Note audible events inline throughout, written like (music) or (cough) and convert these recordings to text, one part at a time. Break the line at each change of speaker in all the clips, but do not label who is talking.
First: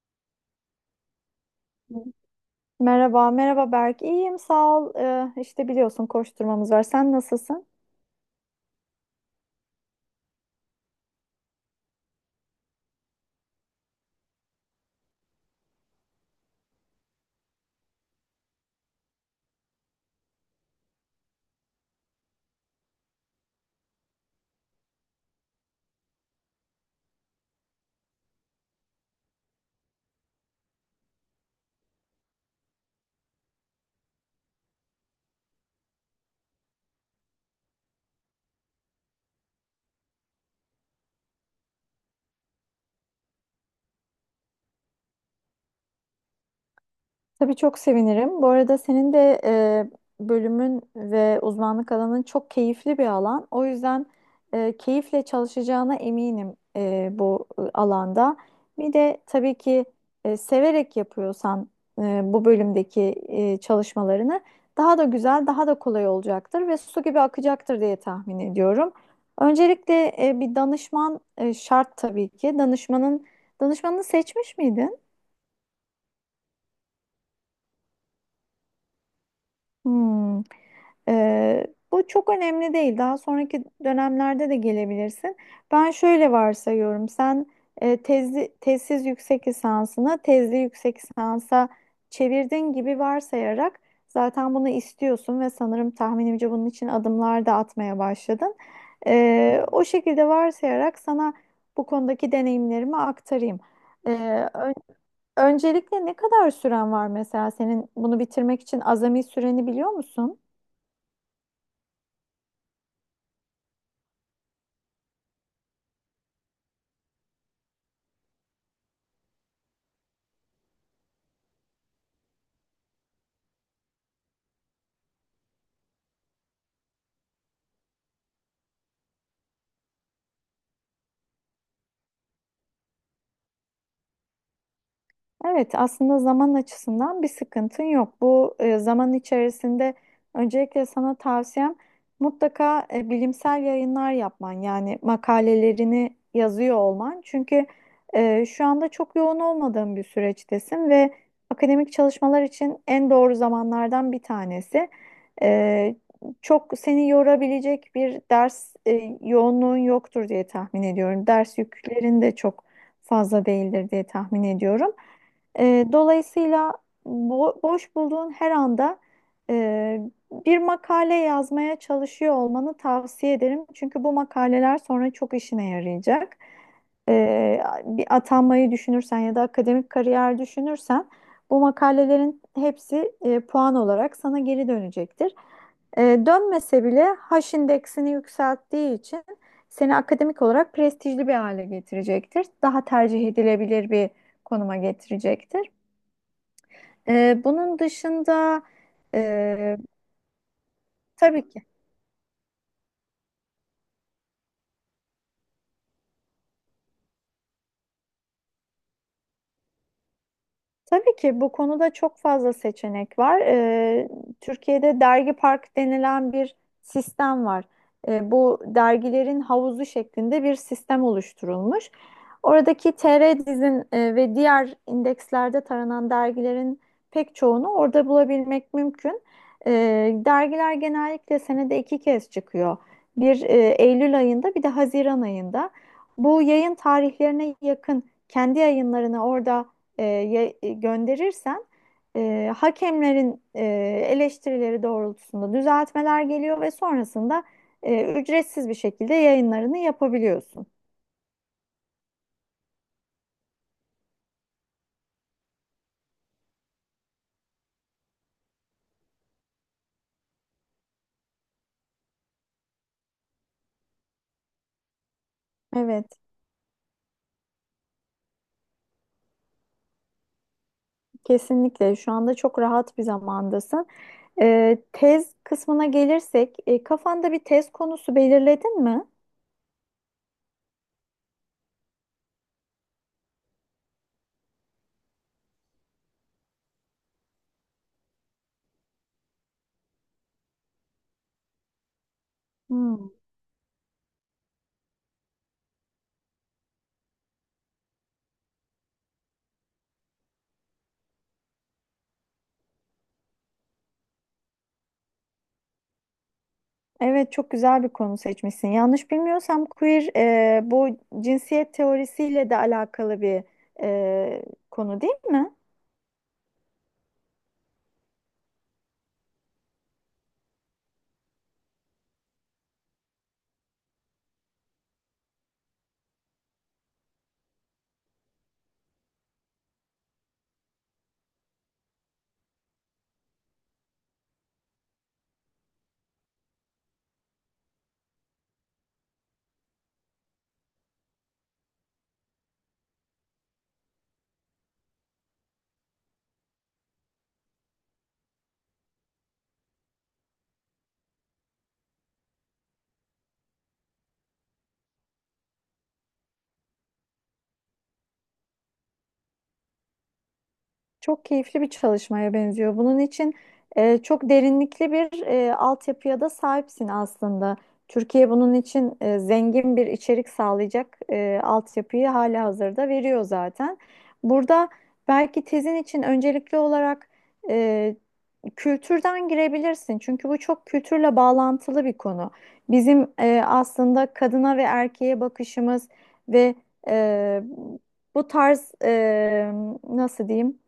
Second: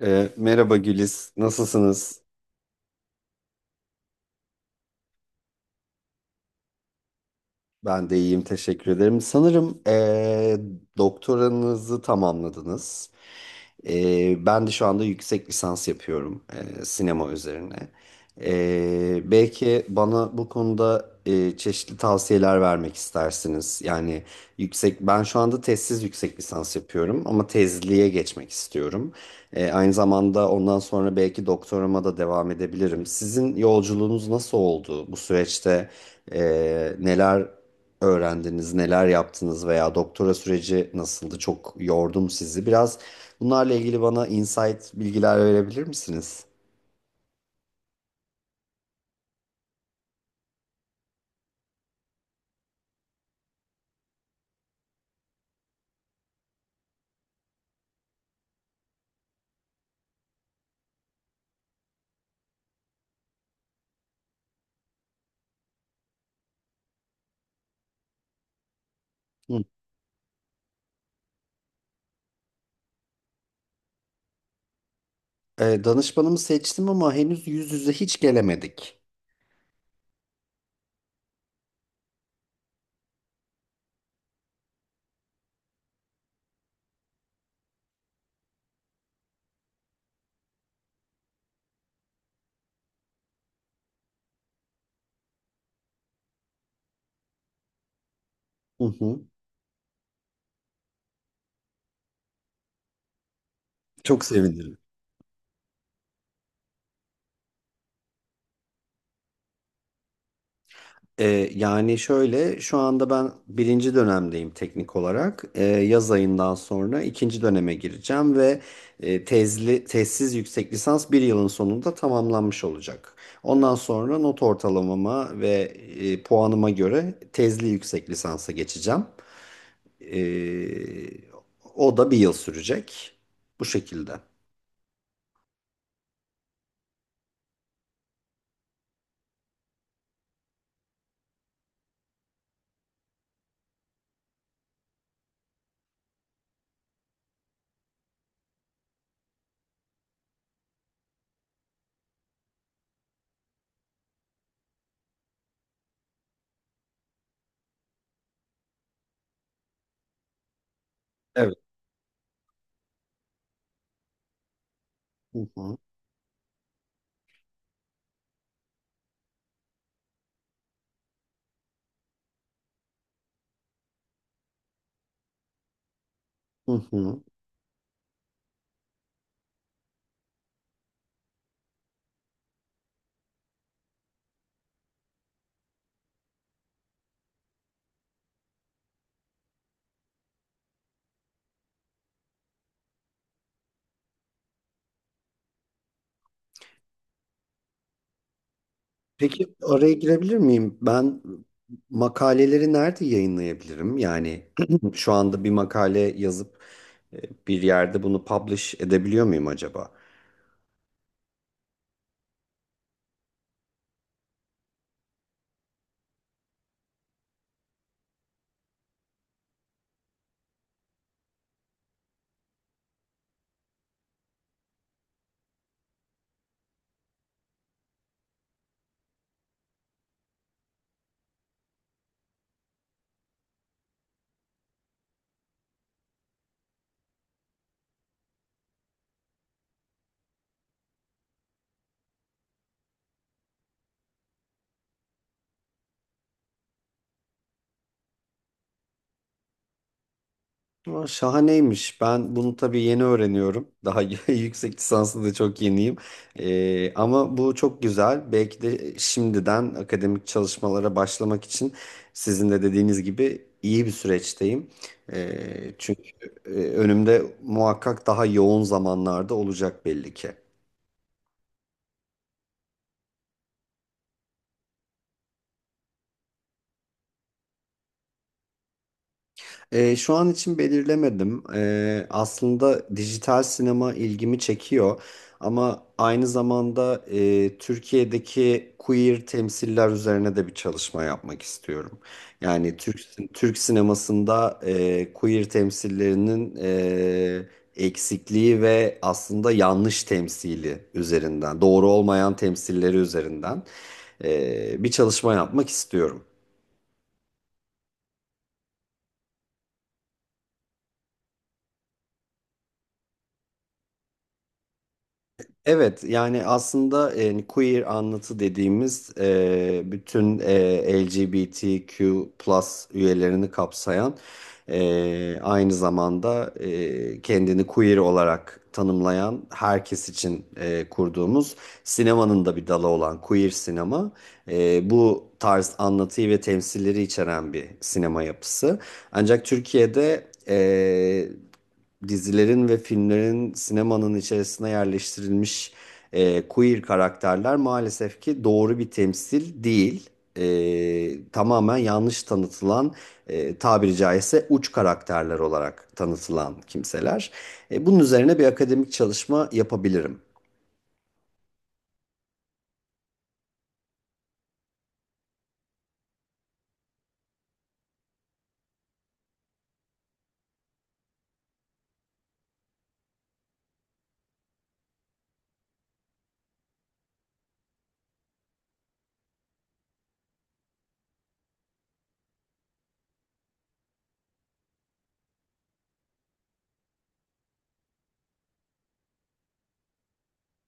Merhaba Güliz, nasılsınız?
Merhaba, merhaba Berk. İyiyim, sağ ol. İşte biliyorsun koşturmamız var. Sen nasılsın?
Ben de iyiyim, teşekkür ederim. Sanırım doktoranızı tamamladınız. Ben de şu anda yüksek lisans yapıyorum sinema üzerine. Belki bana bu konuda çeşitli tavsiyeler vermek istersiniz. Yani ben şu anda tezsiz yüksek lisans yapıyorum ama tezliğe geçmek istiyorum. Aynı zamanda ondan sonra belki doktorama da devam edebilirim. Sizin yolculuğunuz nasıl oldu? Bu süreçte e, neler öğrendiniz, neler yaptınız veya doktora süreci nasıldı? Çok yordum sizi. Biraz bunlarla ilgili bana insight bilgiler verebilir misiniz?
Tabii çok sevinirim. Bu arada senin de bölümün ve uzmanlık alanın çok keyifli bir alan. O yüzden keyifle çalışacağına eminim bu alanda. Bir de tabii ki severek yapıyorsan bu bölümdeki çalışmalarını daha da güzel, daha da kolay olacaktır ve su gibi akacaktır diye tahmin ediyorum. Öncelikle bir danışman şart tabii ki. Danışmanını seçmiş miydin?
Danışmanımı seçtim ama henüz yüz yüze hiç gelemedik.
Hmm. Ee, bu çok önemli değil. Daha sonraki dönemlerde de gelebilirsin. Ben şöyle varsayıyorum. Sen tezsiz yüksek lisansını tezli yüksek lisansa çevirdin gibi varsayarak zaten bunu istiyorsun ve sanırım tahminimce bunun için adımlar da atmaya başladın.
Hı hı.
O şekilde varsayarak sana bu konudaki deneyimlerimi aktarayım.
Çok
Ee,
sevinirim.
Öncelikle ne kadar süren var mesela senin bunu bitirmek için azami süreni biliyor musun?
E, Yani şöyle şu anda ben birinci dönemdeyim teknik olarak. Yaz ayından sonra ikinci döneme gireceğim ve tezli, tezsiz yüksek lisans bir yılın sonunda tamamlanmış olacak. Ondan sonra not ortalamama ve puanıma göre tezli yüksek lisansa geçeceğim. E, O da bir yıl sürecek. Bu şekilde.
Evet, aslında zaman açısından bir sıkıntın yok. Bu zaman içerisinde öncelikle sana tavsiyem mutlaka bilimsel yayınlar yapman yani makalelerini yazıyor olman. Çünkü şu anda çok yoğun olmadığın bir süreçtesin ve akademik çalışmalar için en doğru zamanlardan bir tanesi. E, Çok seni yorabilecek bir ders yoğunluğun yoktur diye tahmin ediyorum.
Evet.
Ders yüklerin de çok fazla değildir diye tahmin ediyorum.
Hı hı.
Dolayısıyla boş bulduğun her anda e, bir makale yazmaya çalışıyor olmanı tavsiye ederim. Çünkü bu makaleler sonra çok işine yarayacak.
Hı hı.
Bir atanmayı düşünürsen ya da akademik kariyer düşünürsen bu makalelerin hepsi puan olarak sana geri dönecektir. Dönmese bile H indeksini yükselttiği için seni akademik olarak prestijli bir hale getirecektir. Daha tercih edilebilir bir konuma getirecektir. Bunun dışında
Peki
e,
oraya girebilir miyim? Ben
tabii ki
makaleleri nerede yayınlayabilirim? Yani (clears throat) şu anda bir makale yazıp e, bir yerde bunu publish edebiliyor muyum acaba?
Tabii ki bu konuda çok fazla seçenek var. Türkiye'de dergi park denilen bir sistem var. Bu dergilerin havuzu şeklinde bir sistem oluşturulmuş. Oradaki TR-Diz'in ve diğer indekslerde taranan dergilerin pek çoğunu orada bulabilmek mümkün. Dergiler genellikle senede iki kez çıkıyor. Bir Eylül ayında bir de Haziran ayında. Bu yayın tarihlerine yakın kendi yayınlarını orada gönderirsen hakemlerin eleştirileri doğrultusunda düzeltmeler geliyor ve sonrasında ücretsiz bir şekilde yayınlarını yapabiliyorsun.
Aa, şahaneymiş. Ben bunu tabii yeni öğreniyorum. Daha (laughs) yüksek lisanslı da çok yeniyim. Ama bu çok güzel. Belki de şimdiden akademik çalışmalara başlamak için sizin de dediğiniz gibi iyi bir süreçteyim. Çünkü
Evet,
önümde muhakkak daha yoğun zamanlarda olacak belli ki.
kesinlikle. Şu anda çok rahat bir zamandasın. Tez kısmına gelirsek, kafanda bir tez konusu belirledin mi?
Şu an için belirlemedim. Aslında dijital sinema ilgimi çekiyor ama aynı zamanda Türkiye'deki queer temsiller üzerine de bir çalışma yapmak istiyorum. Yani
Hmm.
Türk sinemasında queer temsillerinin eksikliği ve aslında yanlış temsili üzerinden, doğru olmayan temsilleri üzerinden bir çalışma yapmak istiyorum.
Evet, çok güzel bir konu seçmişsin. Yanlış bilmiyorsam queer bu cinsiyet teorisiyle de alakalı bir e, konu değil mi?
Evet, yani aslında queer anlatı dediğimiz bütün LGBTQ üyelerini kapsayan, aynı zamanda kendini queer olarak tanımlayan herkes için kurduğumuz sinemanın da bir dalı olan queer sinema, bu tarz anlatıyı ve temsilleri içeren bir sinema yapısı. Ancak Türkiye'de dizilerin ve filmlerin sinemanın içerisine yerleştirilmiş queer karakterler maalesef ki doğru bir temsil değil. Tamamen yanlış tanıtılan, tabiri caizse uç karakterler olarak tanıtılan kimseler. Bunun üzerine bir akademik çalışma yapabilirim.
Çok keyifli bir çalışmaya benziyor. Bunun için çok derinlikli bir altyapıya da sahipsin aslında. Türkiye bunun için zengin bir içerik sağlayacak altyapıyı hala hazırda veriyor zaten. Burada belki tezin için öncelikli olarak e, kültürden girebilirsin. Çünkü bu çok kültürle bağlantılı bir konu. Bizim aslında kadına ve erkeğe bakışımız ve e, bu tarz nasıl diyeyim?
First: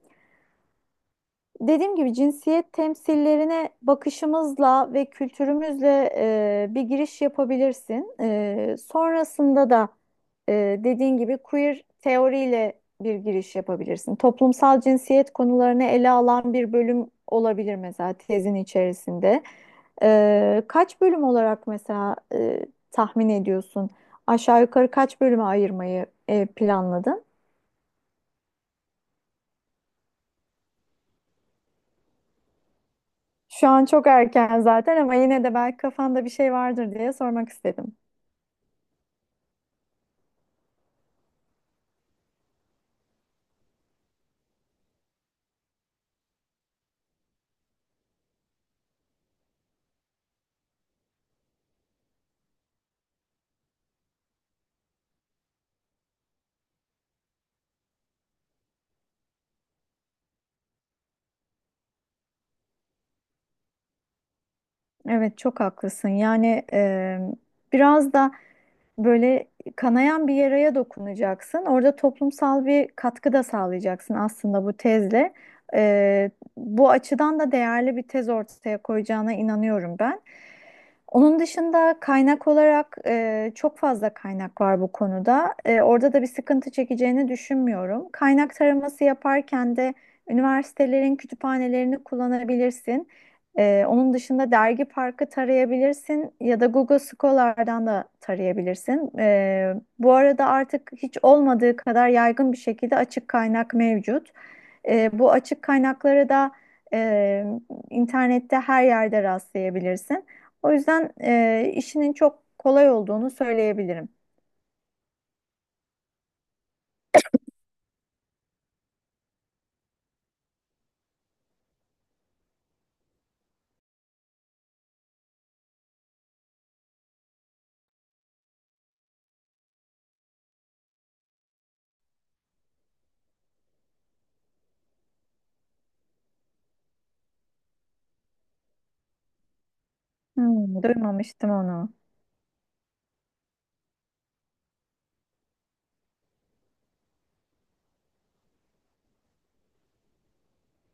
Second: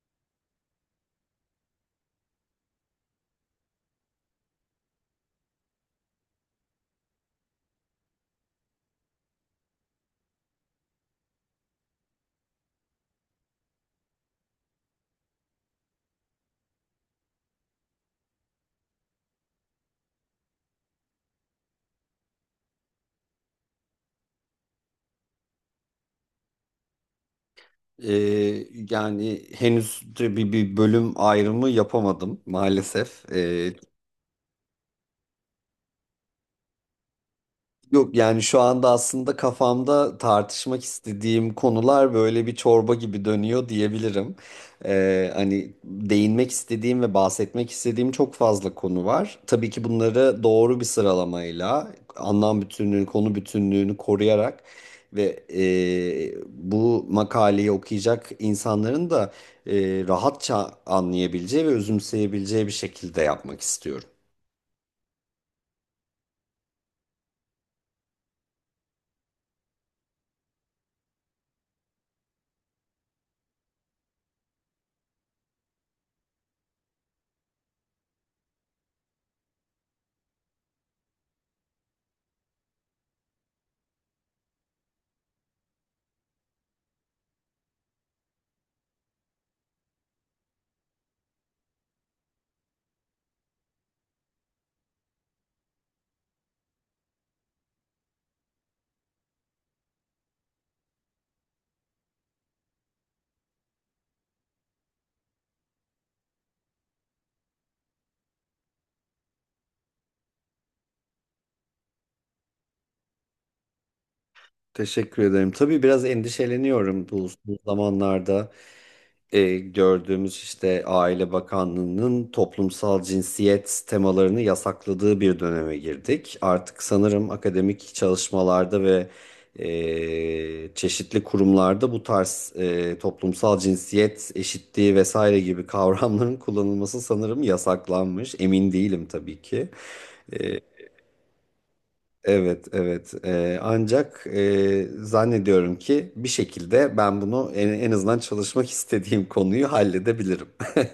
Dediğim gibi cinsiyet temsillerine bakışımızla ve kültürümüzle bir giriş yapabilirsin. Sonrasında da e, dediğin gibi queer teoriyle bir giriş yapabilirsin. Toplumsal cinsiyet konularını ele alan bir bölüm olabilir mesela tezin içerisinde. Kaç bölüm olarak mesela tahmin ediyorsun? Aşağı yukarı kaç bölüme ayırmayı planladın?
E, Yani henüz de bir bölüm ayrımı yapamadım maalesef.
Şu an çok erken zaten ama yine de belki kafanda bir şey vardır diye sormak istedim.
Yok, yani şu anda aslında kafamda tartışmak istediğim konular böyle bir çorba gibi dönüyor diyebilirim. Hani değinmek istediğim ve bahsetmek istediğim çok fazla konu var. Tabii ki bunları doğru bir sıralamayla, anlam bütünlüğünü, konu bütünlüğünü koruyarak ve bu makaleyi okuyacak insanların da e, rahatça anlayabileceği ve özümseyebileceği bir şekilde yapmak istiyorum.
Evet, çok haklısın. Yani biraz da böyle kanayan bir yaraya dokunacaksın. Orada toplumsal bir katkı da sağlayacaksın aslında bu tezle. Ee, bu açıdan da değerli bir tez ortaya koyacağına inanıyorum ben. Onun dışında kaynak olarak çok fazla kaynak var bu konuda. Orada da bir sıkıntı çekeceğini düşünmüyorum. Kaynak taraması yaparken de üniversitelerin kütüphanelerini kullanabilirsin. Onun dışında Dergi Park'ı tarayabilirsin ya da Google Scholar'dan da tarayabilirsin. Bu arada artık hiç olmadığı kadar yaygın bir şekilde açık kaynak mevcut. Bu açık kaynakları da e, internette her yerde rastlayabilirsin. O yüzden işinin çok kolay olduğunu söyleyebilirim.
Teşekkür ederim. Tabii biraz endişeleniyorum bu zamanlarda gördüğümüz işte Aile Bakanlığı'nın toplumsal cinsiyet temalarını yasakladığı bir döneme girdik. Artık sanırım akademik çalışmalarda ve çeşitli kurumlarda bu tarz toplumsal cinsiyet eşitliği vesaire gibi (laughs) kavramların kullanılması sanırım yasaklanmış. Emin değilim tabii ki.
Hmm, duymamıştım onu.
Evet, evet. Ancak zannediyorum ki bir şekilde ben bunu en azından çalışmak istediğim konuyu halledebilirim. (laughs)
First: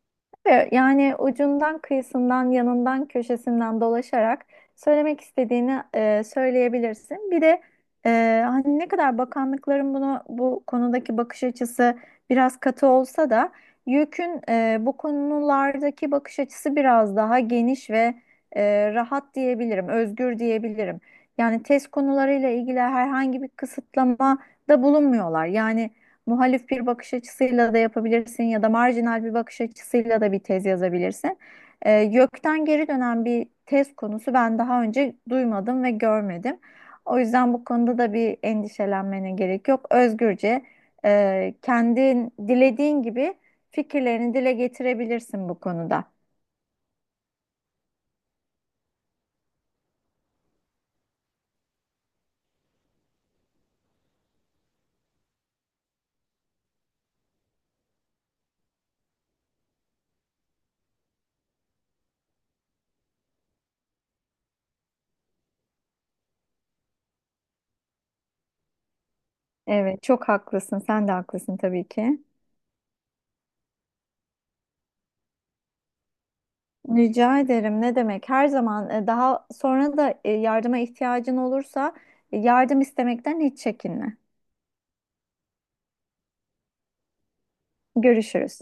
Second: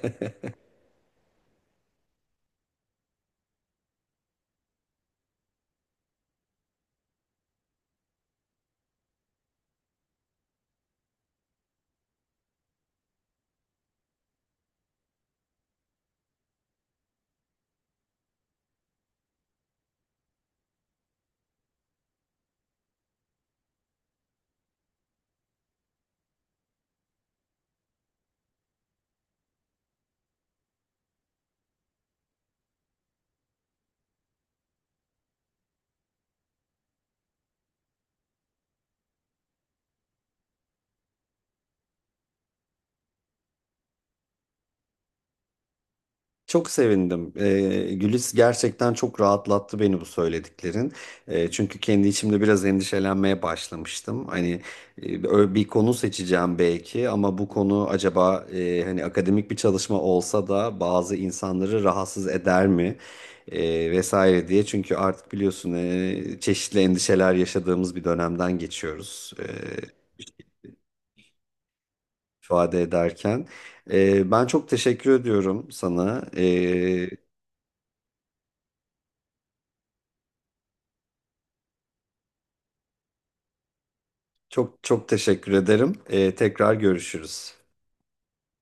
Ve yani ucundan, kıyısından, yanından, köşesinden dolaşarak söylemek istediğini söyleyebilirsin. Bir de hani ne kadar bakanlıkların bunu bu konudaki bakış açısı biraz katı olsa da YÖK'ün bu konulardaki bakış açısı biraz daha geniş ve rahat diyebilirim, özgür diyebilirim. Yani test konularıyla ilgili herhangi bir kısıtlama da bulunmuyorlar. Yani muhalif bir bakış açısıyla da yapabilirsin ya da marjinal bir bakış açısıyla da bir tez yazabilirsin. Gökten geri dönen bir tez konusu ben daha önce duymadım ve görmedim. O yüzden bu konuda da bir endişelenmene gerek yok. Özgürce kendin dilediğin gibi fikirlerini dile getirebilirsin bu konuda.
Çok sevindim. Gülis gerçekten çok rahatlattı beni bu söylediklerin. Çünkü kendi içimde biraz endişelenmeye başlamıştım. Hani bir konu seçeceğim belki ama bu konu acaba, hani akademik bir çalışma olsa da bazı insanları rahatsız eder mi? Vesaire diye. Çünkü artık biliyorsun çeşitli endişeler yaşadığımız bir dönemden geçiyoruz.
Evet, çok haklısın. Sen de haklısın tabii ki.
İfade ederken. Ben çok teşekkür ediyorum sana.
Rica ederim. Ne demek? Her zaman daha sonra da yardıma ihtiyacın olursa yardım istemekten hiç çekinme.
Çok çok teşekkür ederim. Tekrar görüşürüz.
Görüşürüz.